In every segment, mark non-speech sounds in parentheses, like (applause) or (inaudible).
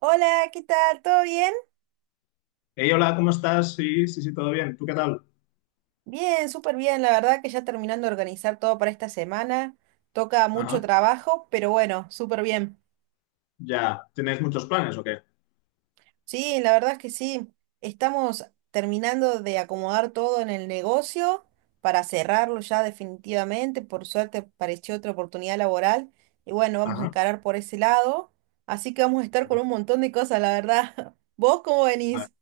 Hola, ¿qué tal? ¿Todo bien? Hey, hola, ¿cómo estás? Sí, sí, sí, todo bien. ¿Tú qué tal? Bien, súper bien. La verdad que ya terminando de organizar todo para esta semana. Toca mucho Ajá, trabajo, pero bueno, súper bien. ya. ¿Tenéis muchos planes o qué? Sí, la verdad es que sí. Estamos terminando de acomodar todo en el negocio para cerrarlo ya definitivamente. Por suerte apareció otra oportunidad laboral y bueno, vamos a Ajá. encarar por ese lado. Así que vamos a estar con Bueno, un montón de cosas, la verdad. (laughs) ¿Vos cómo vale. venís?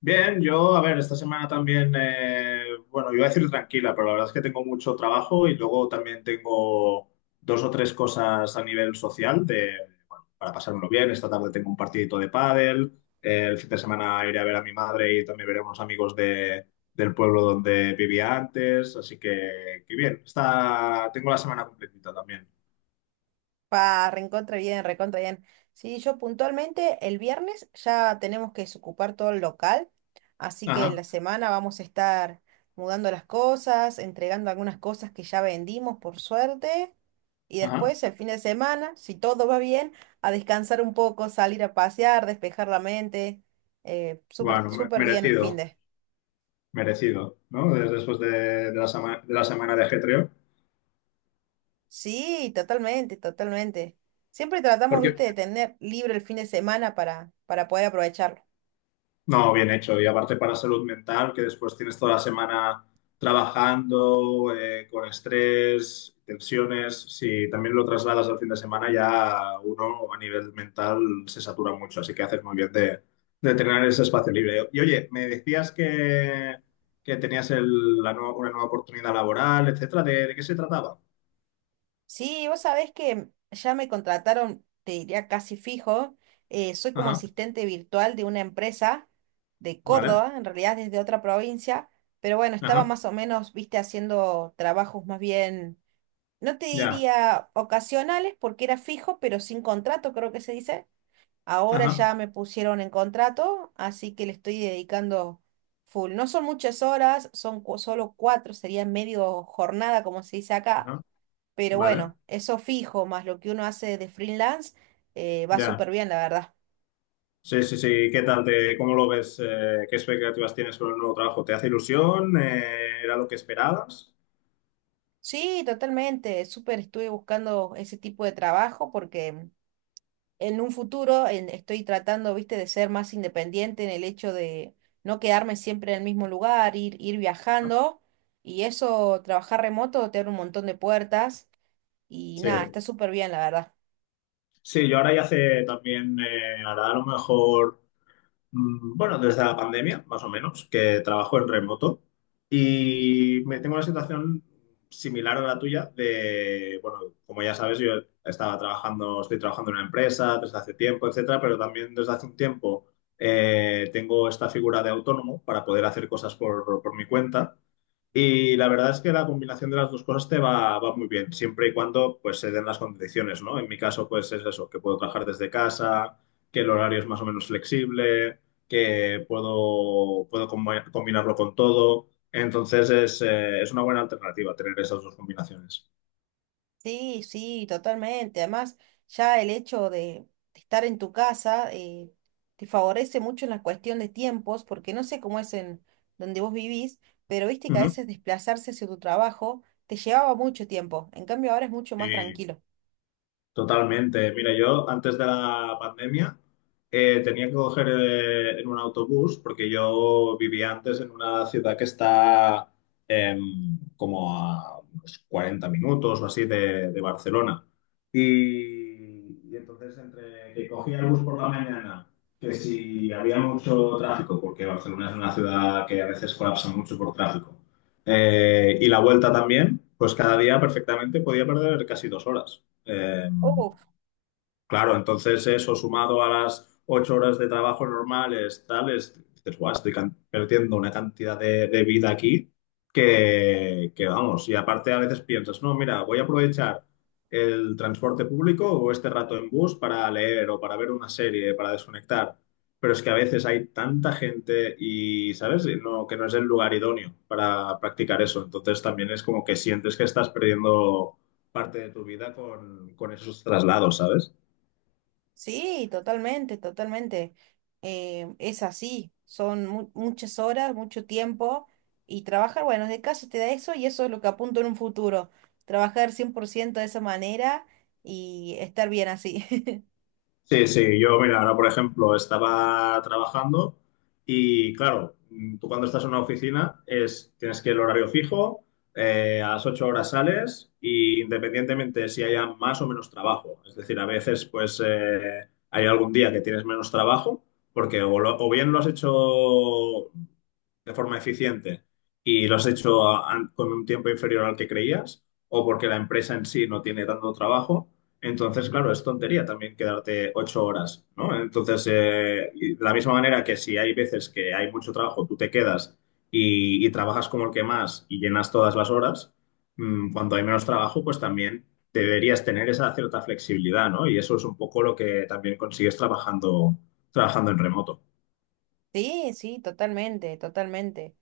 Bien, yo, a ver, esta semana también, bueno, iba a decir tranquila, pero la verdad es que tengo mucho trabajo y luego también tengo dos o tres cosas a nivel social de, bueno, para pasármelo bien. Esta tarde tengo un partidito de pádel, el fin de semana iré a ver a mi madre y también veré a unos amigos de, del pueblo donde vivía antes, así que bien. Está, tengo la semana completita también. Pa, recontra bien, recontra bien. Sí, yo puntualmente el viernes ya tenemos que desocupar todo el local, así que Ajá. la semana vamos a estar mudando las cosas, entregando algunas cosas que ya vendimos, por suerte, y Ajá. después el fin de semana, si todo va bien, a descansar un poco, salir a pasear, despejar la mente, súper, Bueno, súper bien el fin merecido, de. merecido, ¿no? Después de la semana, de la semana de ajetreo. Sí, totalmente, totalmente. Siempre tratamos, Porque, viste, de tener libre el fin de semana para poder aprovecharlo. no, bien hecho. Y aparte para salud mental, que después tienes toda la semana trabajando, con estrés, tensiones. Si también lo trasladas al fin de semana, ya uno a nivel mental se satura mucho. Así que haces muy bien de tener ese espacio libre. Y oye, me decías que tenías una nueva oportunidad laboral, etcétera. De qué se trataba? Sí, vos sabés que ya me contrataron, te diría casi fijo. Soy como Ajá, asistente virtual de una empresa de vale. Córdoba, en realidad desde otra provincia, pero bueno, estaba Ajá, más o menos, viste, haciendo trabajos más bien, no te ya, diría ocasionales porque era fijo, pero sin contrato, creo que se dice. Ahora ajá, ya me pusieron en contrato, así que le estoy dedicando full. No son muchas horas, son solo cuatro, sería medio jornada, como se dice acá, ajá, pero vale, bueno, eso fijo, más lo que uno hace de freelance, va súper ya. bien, la verdad. Sí, sí, sí, ¿qué tal? Te, ¿cómo lo ves? ¿Qué expectativas tienes con el nuevo trabajo? ¿Te hace ilusión? ¿Era lo que esperabas? Sí, totalmente, súper estuve buscando ese tipo de trabajo porque en un futuro estoy tratando, viste, de ser más independiente en el hecho de no quedarme siempre en el mismo lugar, ir ¿No? viajando y eso, trabajar remoto te abre un montón de puertas y Sí, nada, está súper bien, la verdad. sí, yo ahora ya hace también, hará a lo mejor. Bueno, desde la pandemia, más o menos, que trabajo en remoto y me tengo una situación similar a la tuya de, bueno, como ya sabes, yo estaba trabajando, estoy trabajando en una empresa desde hace tiempo, etcétera, pero también desde hace un tiempo tengo esta figura de autónomo para poder hacer cosas por mi cuenta y la verdad es que la combinación de las dos cosas te va, va muy bien, siempre y cuando pues se den las condiciones, ¿no? En mi caso, pues es eso, que puedo trabajar desde casa, que el horario es más o menos flexible, que puedo, puedo combinarlo con todo. Entonces es una buena alternativa tener esas dos combinaciones. Sí, sí, totalmente. Además, ya el hecho de estar en tu casa, te favorece mucho en la cuestión de tiempos, porque no sé cómo es en donde vos vivís, pero viste que a Ujú. veces desplazarse hacia tu trabajo te llevaba mucho tiempo. En cambio, ahora es mucho más Sí, tranquilo. totalmente. Mira, yo antes de la pandemia tenía que coger en un autobús porque yo vivía antes en una ciudad que está como a unos 40 minutos o así de Barcelona. Y entonces entre que cogía el bus por la mañana, que si había mucho tráfico, porque Barcelona es una ciudad que a veces colapsa mucho por tráfico, y la vuelta también, pues cada día perfectamente podía perder casi 2 horas. Eh, Claro, entonces eso sumado a las 8 horas de trabajo normales, tales, dices, guau, estoy perdiendo una cantidad de vida aquí que vamos. Y aparte a veces piensas, no, mira, voy a aprovechar el transporte público o este rato en bus para leer o para ver una serie, para desconectar. Pero es que a veces hay tanta gente y, ¿sabes? Y no, que no es el lugar idóneo para practicar eso. Entonces también es como que sientes que estás perdiendo parte de tu vida con esos traslados, ¿sabes? Sí, totalmente, totalmente. Es así, son muchas horas, mucho tiempo, y trabajar, bueno, de casa te da eso, y eso es lo que apunto en un futuro, trabajar 100% de esa manera y estar bien así. (laughs) Sí, sí, yo, mira, ahora por ejemplo estaba trabajando y claro, tú cuando estás en una oficina es, tienes que el horario fijo, a las 8 horas sales y independientemente si haya más o menos trabajo. Es decir, a veces pues hay algún día que tienes menos trabajo porque o, o bien lo has hecho de forma eficiente y lo has hecho con un tiempo inferior al que creías o porque la empresa en sí no tiene tanto trabajo. Entonces, claro, es tontería también quedarte 8 horas, ¿no? Entonces, y de la misma manera que si hay veces que hay mucho trabajo, tú te quedas y trabajas como el que más y llenas todas las horas, cuando hay menos trabajo, pues también deberías tener esa cierta flexibilidad, ¿no? Y eso es un poco lo que también consigues trabajando, trabajando en remoto. Sí, sí, totalmente, totalmente.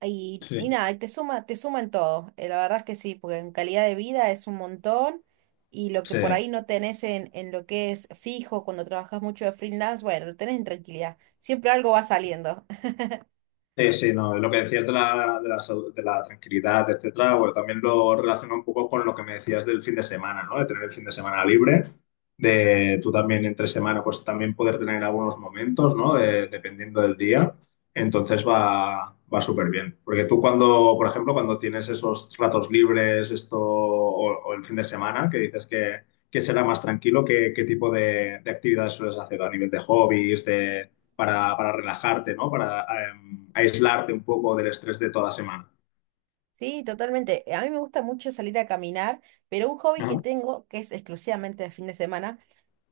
Y, Sí, y nada, y te suma en todo. La verdad es que sí, porque en calidad de vida es un montón, y lo que sí. por ahí no tenés en lo que es fijo cuando trabajas mucho de freelance, bueno, lo tenés en tranquilidad. Siempre algo va Sí. saliendo. (laughs) Sí, sí, no, lo que decías de la, de la, de la tranquilidad, etcétera, bueno, también lo relaciono un poco con lo que me decías del fin de semana, ¿no? De tener el fin de semana libre, de tú también entre semana, pues también poder tener algunos momentos, ¿no? Dependiendo del día, entonces va, va súper bien. Porque tú cuando, por ejemplo, cuando tienes esos ratos libres, esto, o el fin de semana, que dices que será más tranquilo, ¿qué, qué tipo de actividades sueles hacer a nivel de hobbies, para relajarte, ¿no? Para aislarte un poco del estrés de toda la semana. Sí, totalmente. A mí me gusta mucho salir a caminar, pero un hobby que Ajá. tengo, que es exclusivamente de fin de semana,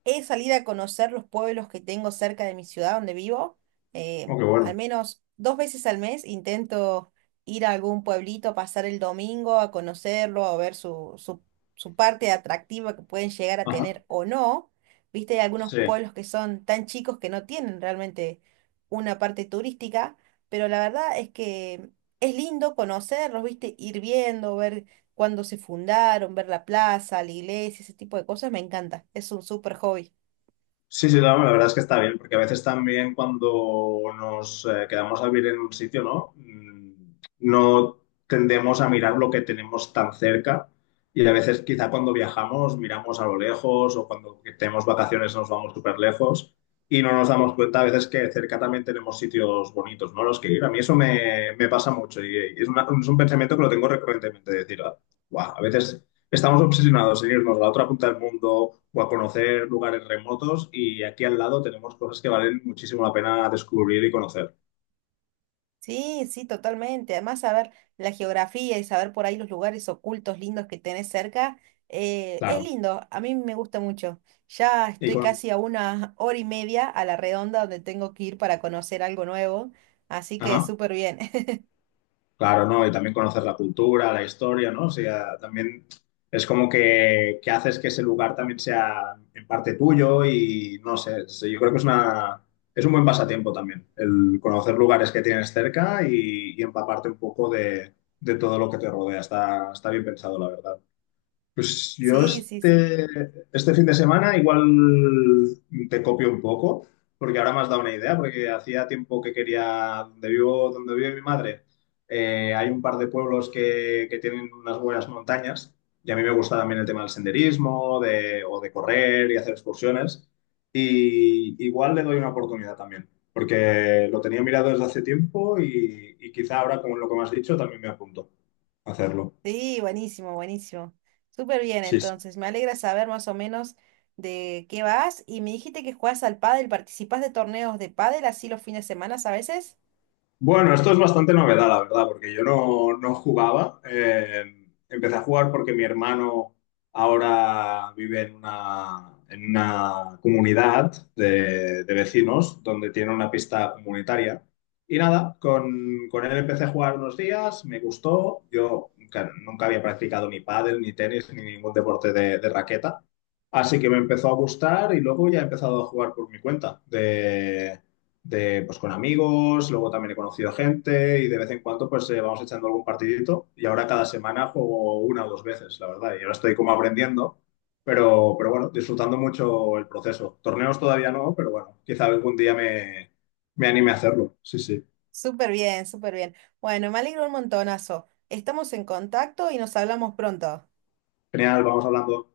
es salir a conocer los pueblos que tengo cerca de mi ciudad donde vivo. Oh, qué Al bueno. menos dos veces al mes intento ir a algún pueblito, pasar el domingo a conocerlo, a ver su parte atractiva que pueden llegar a Ajá. tener o no. Viste, hay algunos Sí. pueblos que son tan chicos que no tienen realmente una parte turística, pero la verdad es que es lindo conocerlos, viste, ir viendo, ver cuándo se fundaron, ver la plaza, la iglesia, ese tipo de cosas, me encanta. Es un súper hobby. Sí, sí, no, la verdad es que está bien, porque a veces también cuando nos quedamos a vivir en un sitio, ¿no? No tendemos a mirar lo que tenemos tan cerca y a veces quizá cuando viajamos miramos a lo lejos o cuando tenemos vacaciones nos vamos súper lejos y no nos damos cuenta a veces que cerca también tenemos sitios bonitos, ¿no? Los que ir. A mí eso me, me pasa mucho y, es, es un pensamiento que lo tengo recurrentemente, de decir, wow, a veces estamos obsesionados en irnos a la otra punta del mundo o a conocer lugares remotos y aquí al lado tenemos cosas que valen muchísimo la pena descubrir y conocer. Sí, sí, totalmente. Además, saber la geografía y saber por ahí los lugares ocultos lindos que tenés cerca, es Claro. lindo. A mí me gusta mucho. Ya Y estoy con... casi a 1 hora y media a la redonda donde tengo que ir para conocer algo nuevo. Así que Ajá. súper bien. (laughs) Claro, ¿no? Y también conocer la cultura, la historia, ¿no? O sea, también es como que haces que ese lugar también sea en parte tuyo y no sé, yo creo que es una... Es un buen pasatiempo también, el conocer lugares que tienes cerca y empaparte un poco de todo lo que te rodea. Está, está bien pensado, la verdad. Pues yo Sí, sí, sí. este, este fin de semana igual te copio un poco, porque ahora me has dado una idea, porque hacía tiempo que quería, donde vivo, donde vive mi madre, hay un par de pueblos que tienen unas buenas montañas, y a mí me gusta también el tema del senderismo, de, o de correr y hacer excursiones, y igual le doy una oportunidad también, porque lo tenía mirado desde hace tiempo y quizá ahora con lo que me has dicho también me apunto a hacerlo. Sí, buenísimo, buenísimo. Súper bien, entonces. Me alegra saber más o menos de qué vas. Y me dijiste que jugás al pádel, participás de torneos de pádel así los fines de semana a veces. Bueno, esto es bastante novedad, la verdad, porque yo no, no jugaba. Empecé a jugar porque mi hermano ahora vive en una comunidad de vecinos donde tiene una pista comunitaria. Y nada, con él empecé a jugar unos días, me gustó. Yo nunca, nunca había practicado ni pádel, ni tenis, ni ningún deporte de raqueta. Así que me empezó a gustar y luego ya he empezado a jugar por mi cuenta de, pues, con amigos, luego también he conocido gente y de vez en cuando pues vamos echando algún partidito y ahora cada semana juego una o dos veces, la verdad, y ahora estoy como aprendiendo, pero bueno, disfrutando mucho el proceso. Torneos todavía no, pero bueno, quizá algún día me, me anime a hacerlo. Sí, sí. Súper bien, súper bien. Bueno, me alegro un montonazo. Estamos en contacto y nos hablamos pronto. Genial, vamos hablando.